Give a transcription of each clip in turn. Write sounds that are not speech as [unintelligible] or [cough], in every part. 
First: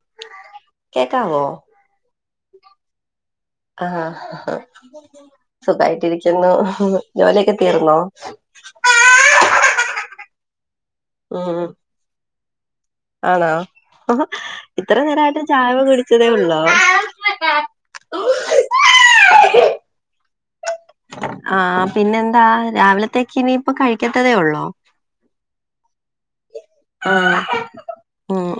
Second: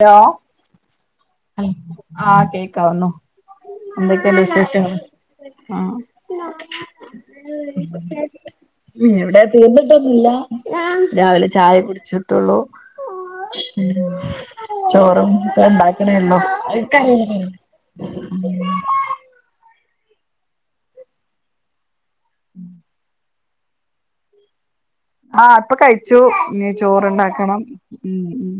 Hello കേക്കാവോ? ആഹ് കേക്കാവുന്നു. എന്തൊക്കെയുണ്ട് ആഹ് വിശേഷങ്ങൾ ആഹ് സുഖായിട്ടിരിക്കുന്നു ജോലിയൊക്കെ തീർന്നോ? ഉം ഇവിടെ തീർന്നിട്ടൊന്നുല്ല, രാവിലെ ഉം ചായ കുടിച്ചു. ട്ട്ള്ളു ആണോ ഇത്ര ചോറും നേരായിട്ട് ചായ കണ്ട കുടിച്ചതേ ഉള്ളോ [unintelligible] ആഹ് പിന്നെന്താ രാവിലത്തേക്ക് ഇനിയിപ്പ കഴിക്കത്തതേ ഉള്ളോ? ആഹ് ഇപ്പൊ കഴിച്ചു ഇനി ആഹ് ചോറ്ണ്ടാക്കണം ഉം ഉം.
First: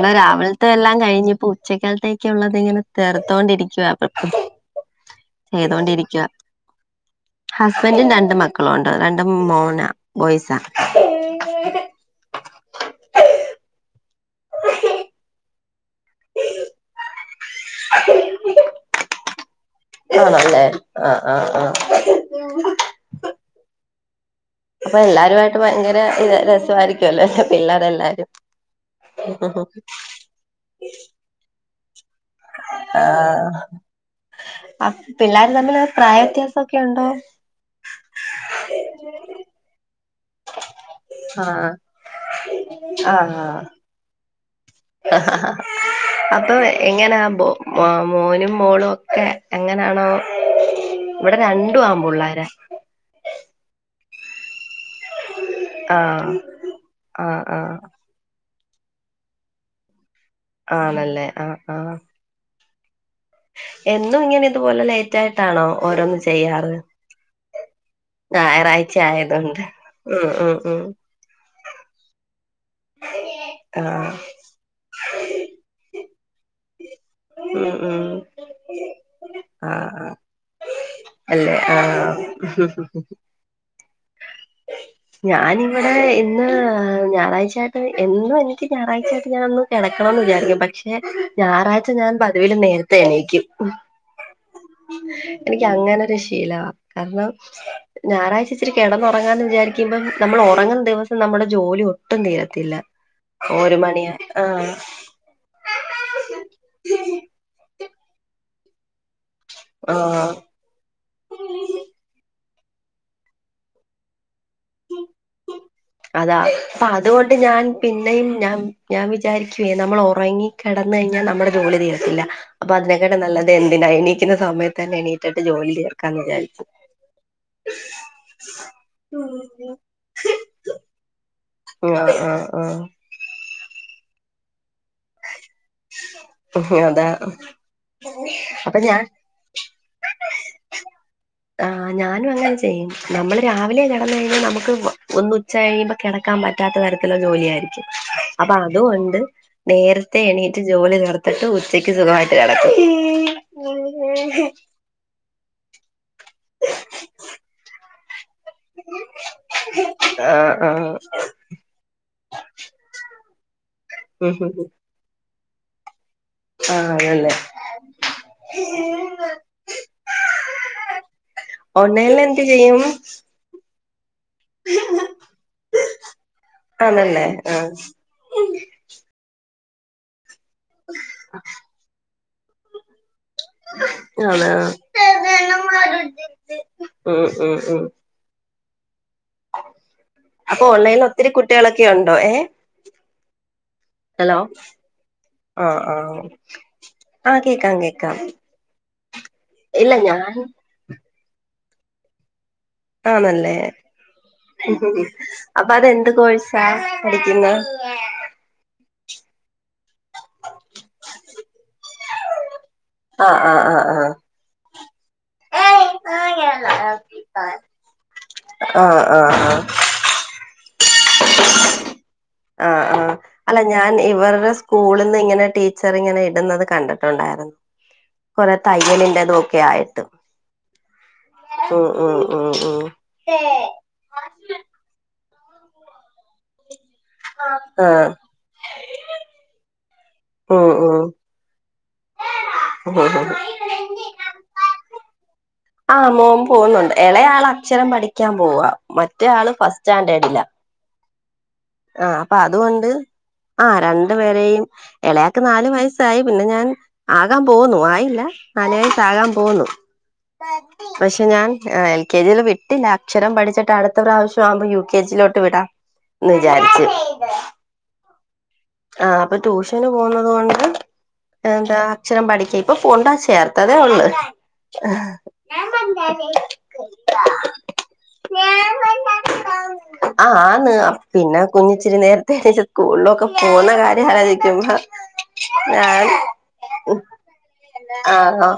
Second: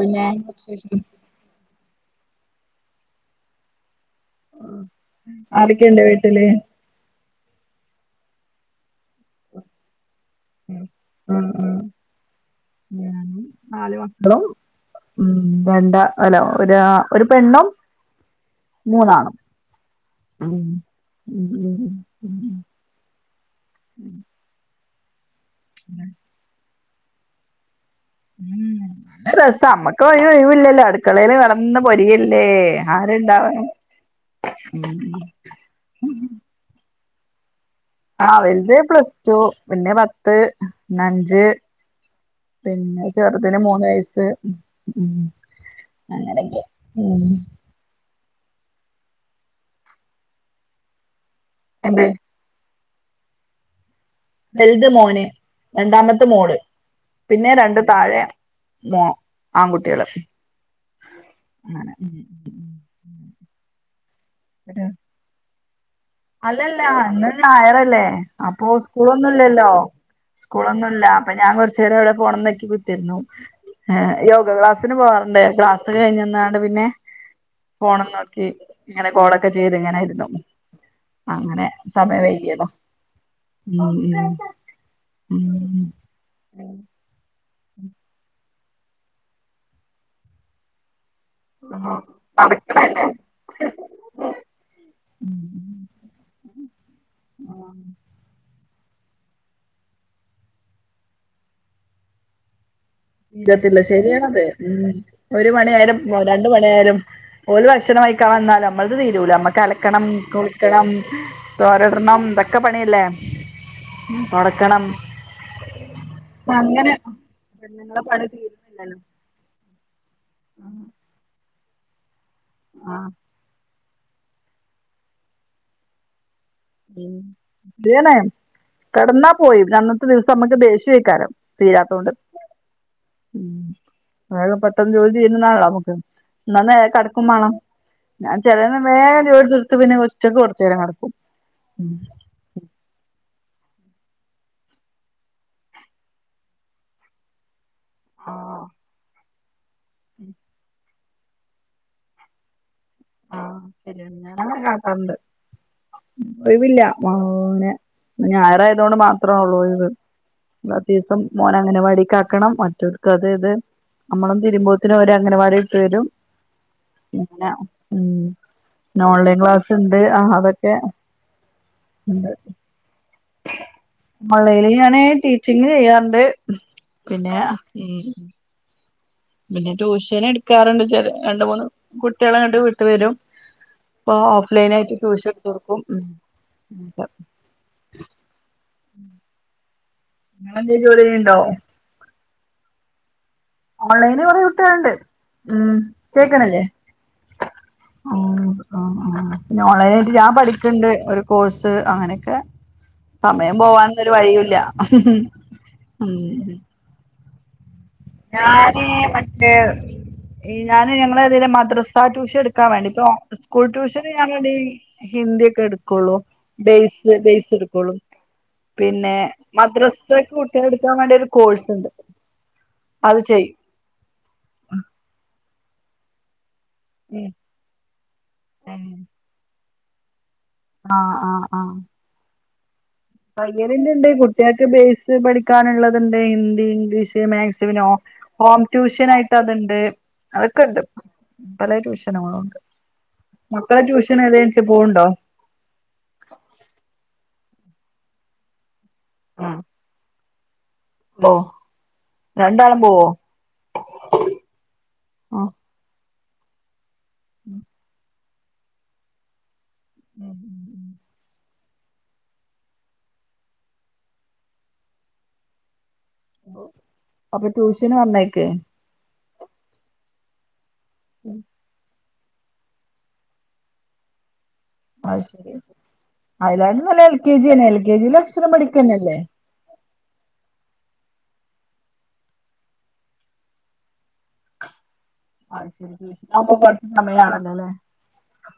എന്നാ പിന്നെ രാവിൽത്തെല്ലാം വിശേഷം കഴിഞ്ഞു പോ ച്ചക്കൽത്തേക്കുള്ളത് ഇങ്ങനെ തീർത്തോണ്ടിരിക്കുവാ. അഹ് ആരൊക്കെയുണ്ട് ചെയ്തൊണ്ടിരിക്കുവാ. വീട്ടില് ഹസ്ബൻഡും രണ്ട് മക്കളുംണ്ട് രണ്ടും മോനാ ബോയ്സാ. ഉം ഉം ഞാനും നാല് മക്കളും. ഉം രണ്ട അല്ല ഒരാ ഒരു പെണ്ണും മൂന്നാണും. ആണല്ലേ ഉം ആഹ് ആഹ് ഉം ആഹ്. ഉം അപ്പൊ എല്ലാരുവായിട്ട് ഭയങ്കര ഇ രെസവാമായിരിക്കുവല്ലേ പിള്ളേർ എല്ലാരും. രസാ അമ്മക്ക് ഒരു ഒഴിവ് ല്ലല്ലോ അടുക്കളേല് നിന്ന് പൊരിയല്ലേ ആഹ് ആര്ണ്ടാവാന് ക്കെയക്കെണ്ടോ? ആഹ് വെൽത് പ്ലസ് ടു പിന്നെ പത്ത് ന്നഞ്ച് ആഹ് പിന്നെ ചെറുത് ന് ആഹ് മൂന്ന് വയസ്സ് ഉം അപ്പൊ അങ്ങനെയൊക്കെ ഉം എങ്ങനെയാമ്പോ മ മോനും മോളും ഒക്കെ എങ്ങനെയാണോ ഇവിടെ രണ്ടു എന്ത് ആമ്പുള്ളാര വെൽത് മോന് രണ്ടാമത്തെ ആഹ് മോള് ആഹ് പിന്നെ ആഹ് രണ്ട് താഴെ മോ ആൺകുട്ടിയേള് ആണല്ലേ ആഹ് ആഹ് ഉം ഉം എന്നും ഇങ്ങനെ ഇതുപോലെ ലേറ്റ് ആയിട്ടാണോ ഓരോന്ന് ചെയ്യാറ് അല്ലല്ലല്ല ഇന്ന് ഞായറല്ലേ അപ്പൊ ഞായറാഴ്ച ആയതുകൊണ്ട് സ്കൂളൊന്നുംല്ലല്ലോ ഉം ഉം ഉം സ്കൂളൊന്നുല്ല അപ്പൊ ഞാൻ വേറ ച്ചേടെ അവ്ടേ പോണംന്നക്കി കുത്തിരുന്നു ഏ ആഹ് യോഗ ക്ലാസ് ത്തിന് പോവാർണ്ട് ക്ലാസ് കഴിഞ്ഞന്നാണ്ട് പിന്നെ ഉം ഉം ഫോണും നോക്കി, ഇങ്ങനെ കോളൊക്കെ ചെയ്ത് ആഹ് ആഹ് ഇങ്ങനെയിരുന്നു. അല്ലെ ആഹ്. ഉം ഉം ഉം ഞാനിവിടെ ഇന്ന് ഞായറാഴ്ചാ എന്നും എനിക്ക് ഞായറാഴ്ചായിട്ട് ഞാനൊന്ന് കിടക്കണംന്ന് വിചാരിക്കും പക്ഷെ രാ ഞാൻ പതിവിലും നേരത്തെ നടക്കണല്ലേ എണീക്കും. [inaudible] എനിക്ക് അങ്ങനൊരു ശീലാവാ കാരണം. ഞായറാഴ്ച്ച ഇച്ചിരി കിടന്നുറങ്ങാന്ന് വിചാരിക്കുമ്പം നമ്മൾ ഉറങ്ങുന്ന ദിവസം നമ്മുടെ ജോലി ഒട്ടും തീരത്തില്ല. ഒരു തീരത്തില്ല മണിയാ ശരിയാണത്ത് ആഹ് മ്മ് ഒരു മണിയായാലും രണ്ട് മണിയായാലും ഓല് ഭക്ഷണം വഴിക്കാതന്നാൽ നമ്മൾത് തീരൂല്ല കലക്കണം കുളിക്കണം ആഹ് തോരടണം ഇതൊക്കെ പണിയല്ലേ. തൊടക്കണം. അതാ അപ്പൊ അതുകൊണ്ട് ഞാൻ പെണ്ണുങ്ങളെ പണി പിന്നെയും ഞാൻ തീരുന്നില്ലല്ലോ ഞാൻ വിചാരിക്കുവേ നമ്മൾ ഒ ഒറങ്ങി കിടന്ന് കഴിഞ്ഞാൽ നമ്മുടെ ജോലി തീരത്തില്ല അപ്പൊ ആഹ് അതിനെക്കാട്ടെ നല്ലത് എന്തിനാനി സമയത്ത്ന്നെ എണീറ്റട്ട് ജോലി തിർക്കാന്ന് വിചാരിക്കും. ഉം ലിയനെ കിടന്നോ പോയി അന്നത്തെ ദിവസം നമ്മക്ക് ദേഷ്യക്കാരം. തീരാത്തോണ്ട് ആഹ് ആഹ് ഉം ഇങ്ങളൊക്കെ പെട്ടന്ന് ജോലി തീരാണംന്നാണോ. ഇന്ന ആഹ് നേരെ അതാ കടക്കും വേണം ന്നാ ചേലെന്ന് അപ്പൊ ഞാൻ വേഗം ജോലി തീർ പിന്നെ കൊച്ചക്ക് കൊറേചേരം കടക്കും. ആഹ് ഞാനും അങ്ങന ചെ നമ്മള് രാവിലെ കെടന്ന് കഴിഞ്ഞാൽ നമുക്ക് ഒന്ന് ഉച്ച കയിയുമ്പോ കിടക്കാൻ പറ്റാത്ത തരത്തിലുള്ള ജോലിയായിരിക്കും. അപ്പൊ ആഹ് അതുകൊണ്ട് നേരത്തെ എണീട്ട് ജോലി ത്തീ ഇട്ട് ഉച്ചയ്ക്ക് സുഖമായിട്ട് കടകും. ആഹ് എടങ്ങേറാല്ലാത്തോണ്ട് ഒഴിവില്ല മോനെ. ഇന്ന് ഞായറായതുകൊണ്ട് മാത്രേ ഉള്ളൂ ഒഴിവ് ആഹ് ബാക്കി ആഹ് ദിവസം. മോൻ അങ്ങനവാടിക്ക് ആക്കണം മറ്റോ ർക്ക് അത് ഇത് നമ്മളും തിരിയുമ്പോത്തിനും ഒരു അങ്ങനവാടി ഇട്ട് വരും. ആഹ് അതന്നേ. അങ്ങനെ ഉം ഇന്ന് ഓൺലൈൻ ക്ലാസ്സ് ഉണ്ട് ആ അതൊക്കെ ഓൺലൈനിൽ ഉണ്ട്. [inaudible] ഓൺലൈനിൽ ഞാൻ ടീച്ചിങ് ചെയ്യാറുണ്ട് ആണല്ലേ പിന്നെ ആഹ് മ്മ് മ്മ്. പിന്നെ ട്യൂഷൻ എടുക്കാറുണ്ട് ചില രണ്ട് മൂന്ന് കുട്ടികൾ അങ്ങട്ട് വീട്ടു വരും. പ്പോ ആണ് ഓഫ്ലൈൻ ആയിട്ട് ട്യൂഷൻ എടുതു കൊടുക്കും. മ്മ് മ്മ്. അപ്പൊ നിങ്ങളെന്തേ ജോലി ഓൺലൈനിൽ ഒത്തിരി ചെയ്യ്ണ്ടോ കുട്ടികളൊക്കെുണ്ടോ ഏ. ഓൺലൈനിൽ ഹലോ കുറേ കുട്ടികളുണ്ട് ഉം ആഹ് ആഹ് കേക്കണില്ലേ. ആഹ് കേക്കാം കേക്കാം [inaudible] ഞാൻ പഠ ട്ട്ണ്ട് ഒരു കോഴ്സ് അങ്ങനെയൊക്കെ. ആണല്ലേ സമയം പോവാനൊന്നും ഒരു വഴിയുല്ല അപ്പൊ അതെന്ത് ഉം കോഴിസാ. കുടിക്കുന്ന. ഞാന് മറ്റേ ഞാന് ഞങ്ങളതലും മദ്രസ ട്യൂഷൻ എടുക്കാൻ വേണ്ടി. ഇപ്പൊ ആഹ് ആഹ് സ്കൂൾ ആഹ് ട്യൂഷന് ഞാൻ ഒരു ഹിന്ദി ഒക്കെ എടുക്കുള്ളൂ. ആഹ് ബേയ്സ് ബെയസ് എടുക്കോളും ആഹ് പിന്നെ ആഹ് മദ്രസ്. [unintelligible] കുട്ടികളെ എടുക്കാൻ വേണ്ടി ഒരു കോഴ്സ്ണ്ട്. ആഹ് ആഹ് അത് ചെയ്യ അല്ല ഞാൻ ഇവരുടെ സ്കൂളിൽന്ന് ഇങ്ങനെ ടീച്ചർ ഇങ്ങനെ ഇടുന്നത് കണ്ട ട്ടുണ്ടായിരുന്നു, കൊറെ ഉം തയ്യലിന്റെ തൊക്കെ ആയിട്ട്. ആഹ് മ് ആഹ് ആഹ് മ് മ് മ്. [unintelligible] കുട്ടികൾക്ക് ബേസ് പഠിക്കാനുള്ളത്ണ്ട് ഹിന്ദി ഇംഗ്ലീഷ്. മാക്സിമിനോ ആഹ് ഹോം ട്യൂഷൻ ആയിട്ട് അത്ണ്ട് ഉം അതൊക്കെണ്ട്. ഉം പല ട്യൂഷനങ്ങളും ഉണ്ട് മക്കളെ ട്യൂഷൻ ഏതനിച്ച പോവ്ണ്ടോ? ആ മോൻ പോകുന്നുണ്ട് എളയാൾ അക്ഷരം പഠിക്കാൻ പോവാ മറ്റ ആള് ചാൻണ്ടേടില്ല. ഓഹ് ആഹ് അപ്പം രണ്ടാളും അതുകൊണ്ട് പോവോ ആഹ് രണ്ട് പേരെയും എളയാക്ക് ഉം നാല് വയസ്സായി പിന്നെ ഞാൻ ആകാൻ പോവുന്നു ആയില്ല നാല് വയസ്സാകാൻ പോകുന്നു ഉം പക്ഷെ ഞാൻ അ എൽ കെ ജിൽ വി- റ്റില്ല അക്ഷരം പഠിച്ചിട്ട് അടുത്ത പ്രാവശ്യാമ്പം യു കെ ജി യി ലോട്ട് വിടാം വിചാരിച്ച് അപ്പൊ ട്യൂഷന് പറഞ്ഞയക്കേ ആഹ് അപ്പ ട്യൂഷന് പോവുന്നതു കൊണ്ട് [inaudible] എന്താ അക്ഷരം പഠിക്ക ഇപ്പം പൊണ്ടാ ചേർത്തതേ ഒള്ള് അത് ശരി അയിലാകാട്ടിലും നല്ലെ എൽ കെ ജി ന്നെ എൽ കെ ജില് അക്ഷരം പഠിക്കന്നെ അല്ലേ ആഹ് ആന്ന് അ പിന്നെ കുഞ്ഞിച്ചിരി നേരത്തെ എണീച്ച് സ്കൂളിലൊക്കെ പോന്ന കാര്യം ആലോചിക്കമ്പം അത് ശരി ഞാൻ ട്യൂഷൻ അപ്പൊ കൊറച്ച് സമയാണല്ലോല്ലേ ആഹ്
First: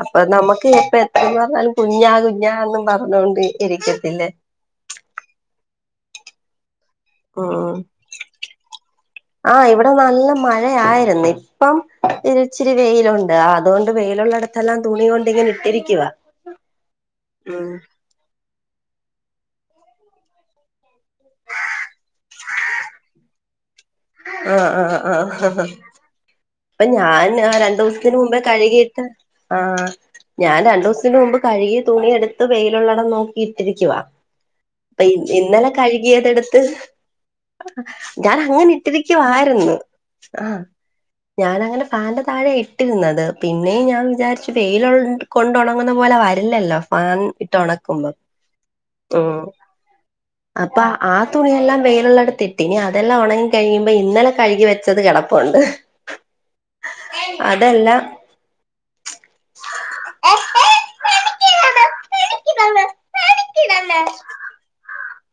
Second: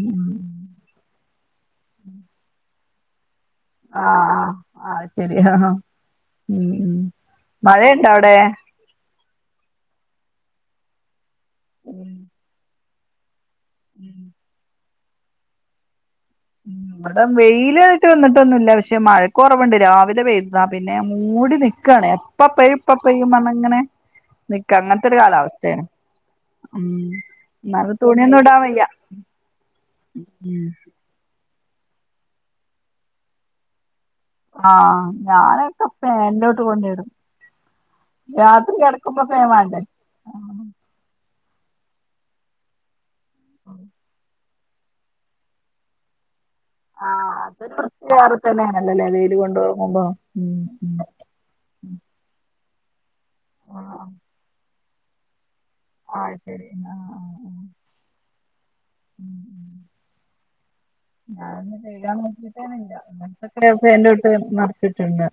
അപ്പം നമ ഇപ്പ എത്രന്ന് പറഞ്ഞാലും കുഞ്ഞാ കുഞ്ഞാന്നും പറഞ്ഞോണ്ട് ഇരിക്കത്തില്ലേ ആഹ് ആഹ് അത് ശെരിയാ ഉം ഉം ഉം മഴയുണ്ടോ അവിടെ ആഹ് ഇവടെ നല്ല മഴയായിര്ന്ന് ഇപ്പം ഉം ഇച്ചിരി വെയിലൊണ്ട് അതുകൊണ്ട് ഉം വെയിലൊള്ളടത്തെല്ലാം തുണി കൊണ്ട് ഇങ്ങനെ ഇട്ടിരിക്കുവ ഇവടെ വെയില് വന്നിട്ടൊന്നുല്ല പക്ഷെ മഴക്ക് കൊറവോണ്ട് രാവിലെ പെയ്തത പിന്നെ മൂടി നിക്കാണേ പ്പ പെയ്യും ഇപ്പ പെയ്യും പർഞ്ങ്ങനെ ആ നിക്ക അങ്ങൻത്തെരു കാലാവസ്ഥേണ്. അപ്പം ഞാൻ രണ്ടൂസത്തിന് മുമ്പേ ഇടാൻ വയ്യ കഴുകിയിട്ട് ആഹ് ഞാൻ ഉം രണ്ടുസത്തിന് മുമ്പ് കഴുകി തുണി എടുത്ത് വെയിലോള്ളടം നോക്കിയിട്ടിരിക്കുവ ആഹ് പെയ്ജി ഇന്നലെ ഞാനൊക്കെ കഴുകിയതടുത്ത് ഫാനിലോട്ട് കൊണ്ടിടും ഞാൻ രാത്രി അങ്ങനെ. കിടക്കുമ്പോ ഫാൻ ക്കുവാര്ന്ന് വേണ്ടേ ആഹ് ഞാനങ്ങനെ ഫാന്റെ താഴെ ഇട്ടിരുന്നത് പിന്നേയും ഞാൻ വിചാരിച്ചു വെയില് കൊണ്ട് ഒണങ്ങന്ന പോലെ വരില്ലല്ലോ ഫാൻ ഇട്ട് അതൊരു ഉണക്കുമ്പോ വേറെ തന്നെയാണല്ലോല്ലേ വെയില് ഉം കൊണ്ട് ഉറങ്ങുമ്പോ ഉം അപ്പൊ ഉം ആ തുണിയെല്ലാം വെയിലൊള്ളടത്തിട്ട് ഇനി അതെല്ലാം ഒണങ്ങി കയിമ്പം ആഹ് ഇന്നലെ കഴുകി വെച്ചത് കെടപ്പോണ്ട് ആഹ് ശരി ആഹ ആഹ ആഹ ഉം. ഞാൻന്ന് ചെയ്യാൻ നോക്കീട്ടന്നെല്ലാ ഇന്നലത്തെക്കെ അതെല്ലാം ഫാന്റോട്ടില് മറിച്ചിട്ട്ണ്ട്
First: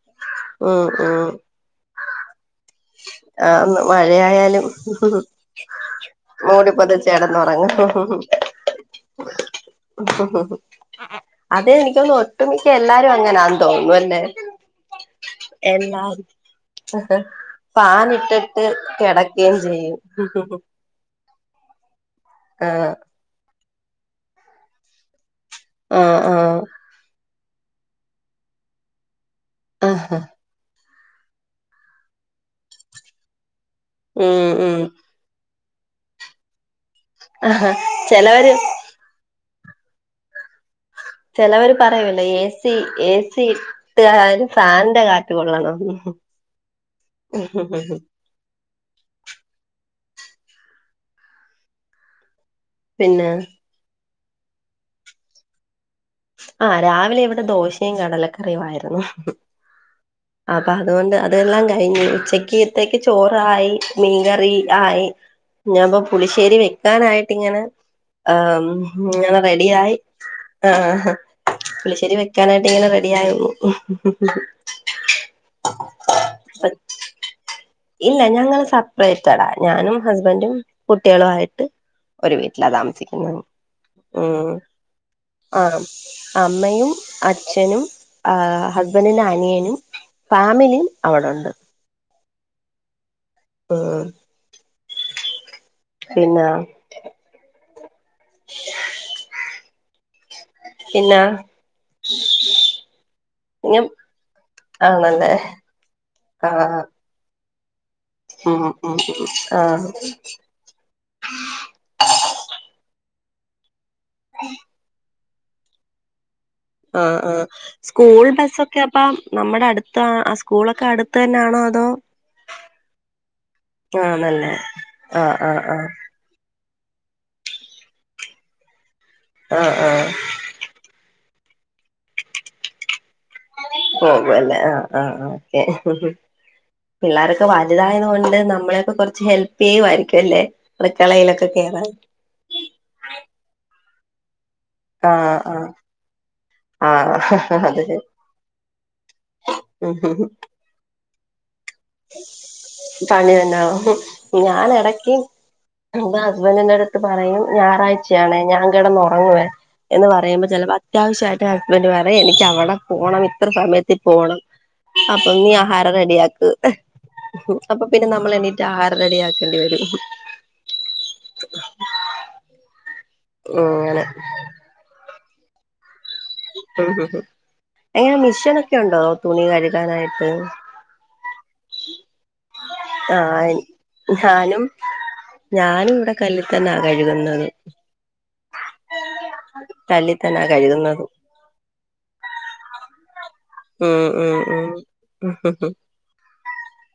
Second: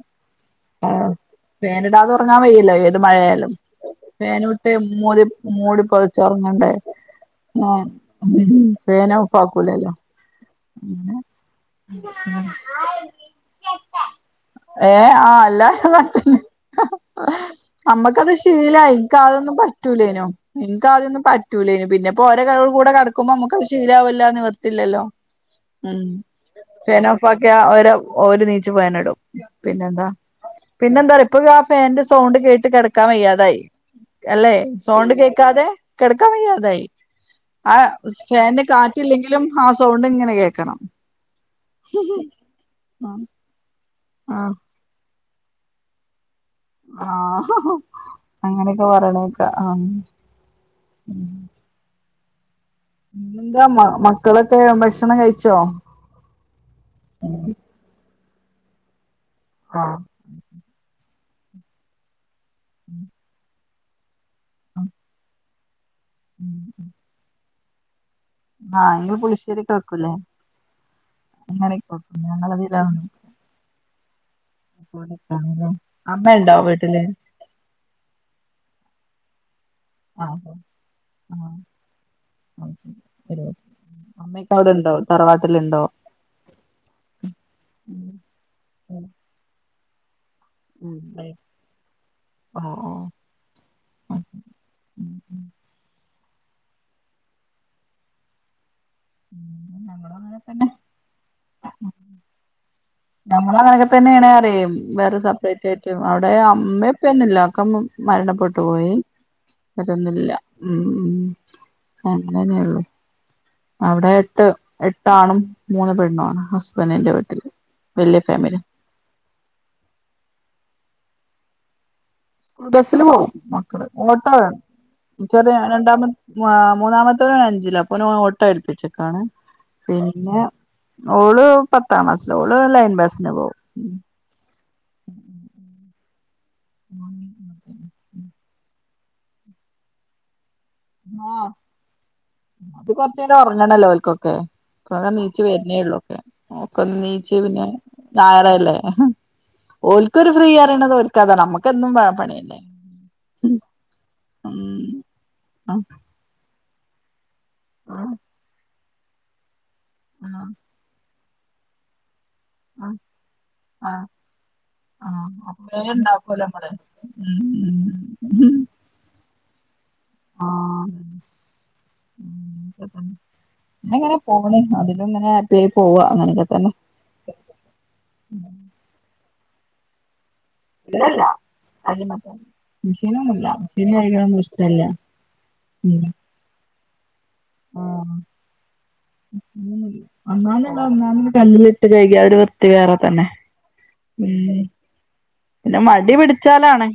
ആഹ് ആഹ് ഫാൻ ഇടാത ഉറങ്ങാൻ വയ്യല്ലോ ഏത് മഴയായാലും ആന്ന് ഫേന് മഴയായാലും ഇട്ട് മൂടി മൂടിപ്പോ ചോറ് ഉണ്ണണ്ടേ മൂടിപ്പൊതച്ചെടന്നൊറങ്ങും [unintelligible] ഫേന് ഓഫാക്കൂലല്ലോ അതെ എനിക്കൊന്ന് ഒട്ടുമിക്ക എല്ലാരും അങ്ങനാന്ന് തോന്ന്നുല്ലേ ഏഹ് ആഹ് എല്ലാവരും [unintelligible] നമ്മക്കത് ഫാനിട്ടിട്ട് ശീലായി ക്ക അതൊന്നും കെടക്കേം ചെയ്യും പറ്റൂലയിനോ എൻക്ക് ആദ്യോന്നും പറ്റൂലയിന് പിന്നെ ഇപ്പോ ഓരോ ആഹ് കൂടെ കട ക്കുമ്പമ്മക്കവ് ശീലാവല്ലാ നിവർത്തില്ലല്ലോ ഉം ആഹ് ആഹ് ഫേനോഫ് - ഫാക്ക്യ ഓര ഓര്നീച്ച് ഫേന്ടും പിന്നെന്താ. ആഹാ പിന്നെ എന്താ അറിയോ ഇപ്പൊ ആ ഫാന്റെ സൗണ്ട് കേട്ട് കെടക്കാൻ വയ്യാതായി ഉം അല്ലെ ഉം സോണ്ട് കേക്കാതെ കെട്ക്കാ വയ്യാതായി. ആഹാ ആ ചെലവര് ഫാന്റെ കാറ്റില്ലെങ്കിലും ആ സൗണ്ട് ഇങ്ങനെ കേക്കണം ചെലവര് പറയില്ലേ ഏ സി ഏ സി ആ ഇട്ടാൽ ഫാനിന്റെ കാ റ്റ് കൊള്ളണം ഉം ഉം ആഹ് അങ്ങനെയൊക്കെ പറയണെട്ട് പിന്നെ നിന്റെ മ മക്കളക്കെ ഭക്ഷണം കഴിച്ചോ? ആഹ് രാവിലെ ഇവിടെ ദോശയും കടലക്കറിയും ആയിരുന്നു. ആഹ് അപ്പ അതുകൊണ്ട് അതെല്ലാം കഴിഞ്ഞ് ഉച്ചക്ക്ത്തേക്ക് ചോറായി മീ ക [unintelligible] ആയി ഞാൻ ഇപ്പൊ പുളിശ്ശേരി വെക്കാനായിട്ട് ഇങ്ങനെ ആം ആഹ് ഇങ്ങള് ങ്ങനെ പുളിശ്ശേരിയൊക്കെ റെഡിയായി വെക്കൂലേ? ആഹ്. അങ്ങനെയൊക്കെ പുളിശ്ശേരി വെക്കും വെക്കാനായിട്ട് ഇങ്ങനെ ഞങ്ങളതിലാണ് റെഡി ആയി ഉം ഉം ഹ് ഹ് അമ്മയുണ്ടോ വീട്ടില് ഇല്ല ഞങ്ങള് സപ്പറേറ്റടാ ഞാനും ഹസ്ബന്റും ആഹ് കുട്ടികളു ആഹ് ആയിട്ട് ഒരു വീട്ടിലാ അത് താമസിക്കുന്ന ശരി. ഉം അമ്മയൊക്കെ അവിടെ ഉണ്ടോ ആഹ് തറവാട്ടിലുണ്ടോ? അമ്മയും അച്ഛനും ആ ഹസ്ബന്റിന്റെ അനിയനും ഫാമിലി അവിടൊണ്ട് ഓ ഉം പിന്ന ഉം ഞങ്ങളും അങ്ങനതന്നെ പിന്നാ നമ്മളും അങ്ങനൊക്കെ തന്നെയാണ് ആടെയും വേറെ ആണല്ലേ സപ്പറേറ്റ് ആയിട്ടും അവിടെ ആഹ് അമ്മേം ഉപ്പേം എല്ലാന്നക്ക മരണപ്പെട്ടു ഉം പോയി ഉം ഉം ആഹ് ഇവരൊന്നില്ല ഉം അങ്ങനെള്ളു അവിടെ എട്ട് എ ഒരാണും മൂന്ന് പെണ്ണു ആണ് ഹസ്ബൻഡിന്റെ ആഹ് വീട്ടില് ആഹ് വല്യ സ്കൂൾ ഫാമിലി ബസ്സൊ ക്കെ അപ്പ നമ്മുടെ അടുത്ത ആ സ്കൂളൊക്കെ അടുത്ത് തന്നാണോ അതോ സ്കൂൾ ബസ്സില് പോവും മക്കള് ഓട്ടോ ആണല്ലേ വേണം ആഹ് ചെറിയ ആഹ് ആഹ് രണ്ടാമ വാ മൂന്നാമത്തവൻ അഞ്ചില് അപ്പൊ ഓനെ ഓട്ടയെടുപ്പിച്ചെക്കാണ് ആഹ് ആഹ് പിന്നെ ഓള് പത്താം ക്ലാസില് ഓള് ലൈൻ ബസ്സിന് പോവും പിന്നെ ആഹ് ആഹ് ഓക്കെ പിള്ളാരൊക്കെ വലുതായത് കൊണ്ട് നമ്മളെയൊക്കെ കുറച്ച് ഹെൽപ്പ് ചെയ്യു ആയിരിക്കും അല്ലേ അടുക്കളയിലൊക്കെ ആഹ് കേറാൻ അത് കൊറച്ചു നേരം ഒറങ്ങണല്ലോ ഓൽക്കൊക്കെ കൊറേ ആഹ് എണീച്ചു ആഹ് വരുന്നേ ഉള്ളൂ ഒക്കെ മോക്കൊന്നീച്ചു ആഹ് പിന്നെ അത് ഞായറല്ലേ ഉം ഓൽക്കൊരു ഫ്രീ അറിയണത് ഓര്ക്കതാണ് നമുക്ക് എന്നും പ പണിയന്നേ പണി തന്നോ ഞാൻ ഇ എടക്ക് ആഹ് പിന്ന ഹസ്ബന്റിന്റെ അടുത്ത് പറയും ഞായറാഴ്ചയാണേ ഞാൻ കിടന്ന് ഒറങ്ങുവേ എന്ന് പറയുമ്പോ ആഹ് ചിലപ്പോ അത്യാവശ്യമായിട്ട് ഹസ്ബന്റ് പറയും എനിക്ക് അവിടെ ആ പോണം ഇത്ര ആ സമയത്തി പോണം ആ അപ്പൊ നീ വേഗം ആഹാരം ഉണ്ടാക്കുമല്ലോ റെഡിയാക്ക് നമ്മള് ഉം ഉം. അപ്പൊ പിന്നെ നമ്മൾ എണീട്ട് ആഹാര റെഡിയാക്കേണ്ടി വരും ഉം പിന്നെങ്ങന അങ്ങനെ പോണ് അതിലും ഇങ്ങനെ അപ്പെ പോവാ അങ്ങനൊക്കെ തന്നെ എങ്ങനെ മിഷിനൊക്കെ ഉണ്ടോ തുണി കഴുകാനായിട്ട് [unintelligible] മിഷിനൊന്നല്ല ആഹ് [unintelligible] ഞാനും ഇഷ്ടല്ല ഞാനും ഉം ഇവിടെ കല്ലിൽ തന്നാ കഴുകുന്നത് ആ കല്ലിൽ [unintelligible] തന്നാ കഴുകുന്നത് കല്ലിലിട്ട് കഴകിയാ ആ ഒരു വൃത്തി വേറെ തന്നെ ഉം ഉം ഉം ഉം ഹ് ഹ് പിന്നെ മടി പിടിച്ചാലാണ്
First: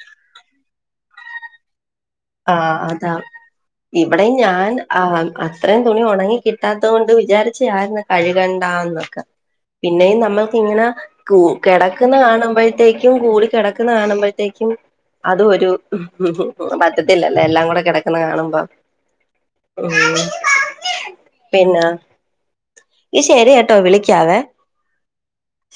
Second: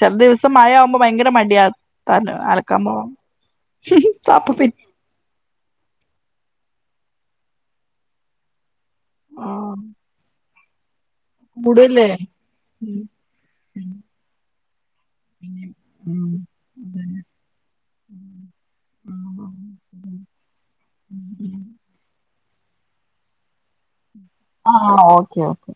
ചില ദിവസം മഴയാവുമ്പോ ഭയങ്കര മടിയാ തന്ന ആഹ് അലക്കാൻ പോണം സാപ്പ് പി ആ അത്രേം തുണി ഉണങ്ങി കിട്ടാത്ത കൊണ്ട് വിചാരിച്ച ആരുന്ന് കഴുക ണ്ടാന്നൊക്കെ ആ പിന്നെയും നമ്മൾക്ക് ഇങ്ങനെ കും കൂടുവല്ലേ കെടക്കുന്ന ഉം കാണുമ്പോഴ്ത്തേക്കും കൂടി കെടക്കണ കാണമ്പോഴ്ത്തേക്കും അതു ഒരു ഉം അതെ പറ്റത്തില്ലല്ലേ എല്ലാം കൂടെ കിടക്കുന്ന കാണുമ്പം ഉം പിന്ന ഇ ശരി കേട്ടോ വിളിക്കാവെ ആഹ് ഓക്കെ ഓക്കെ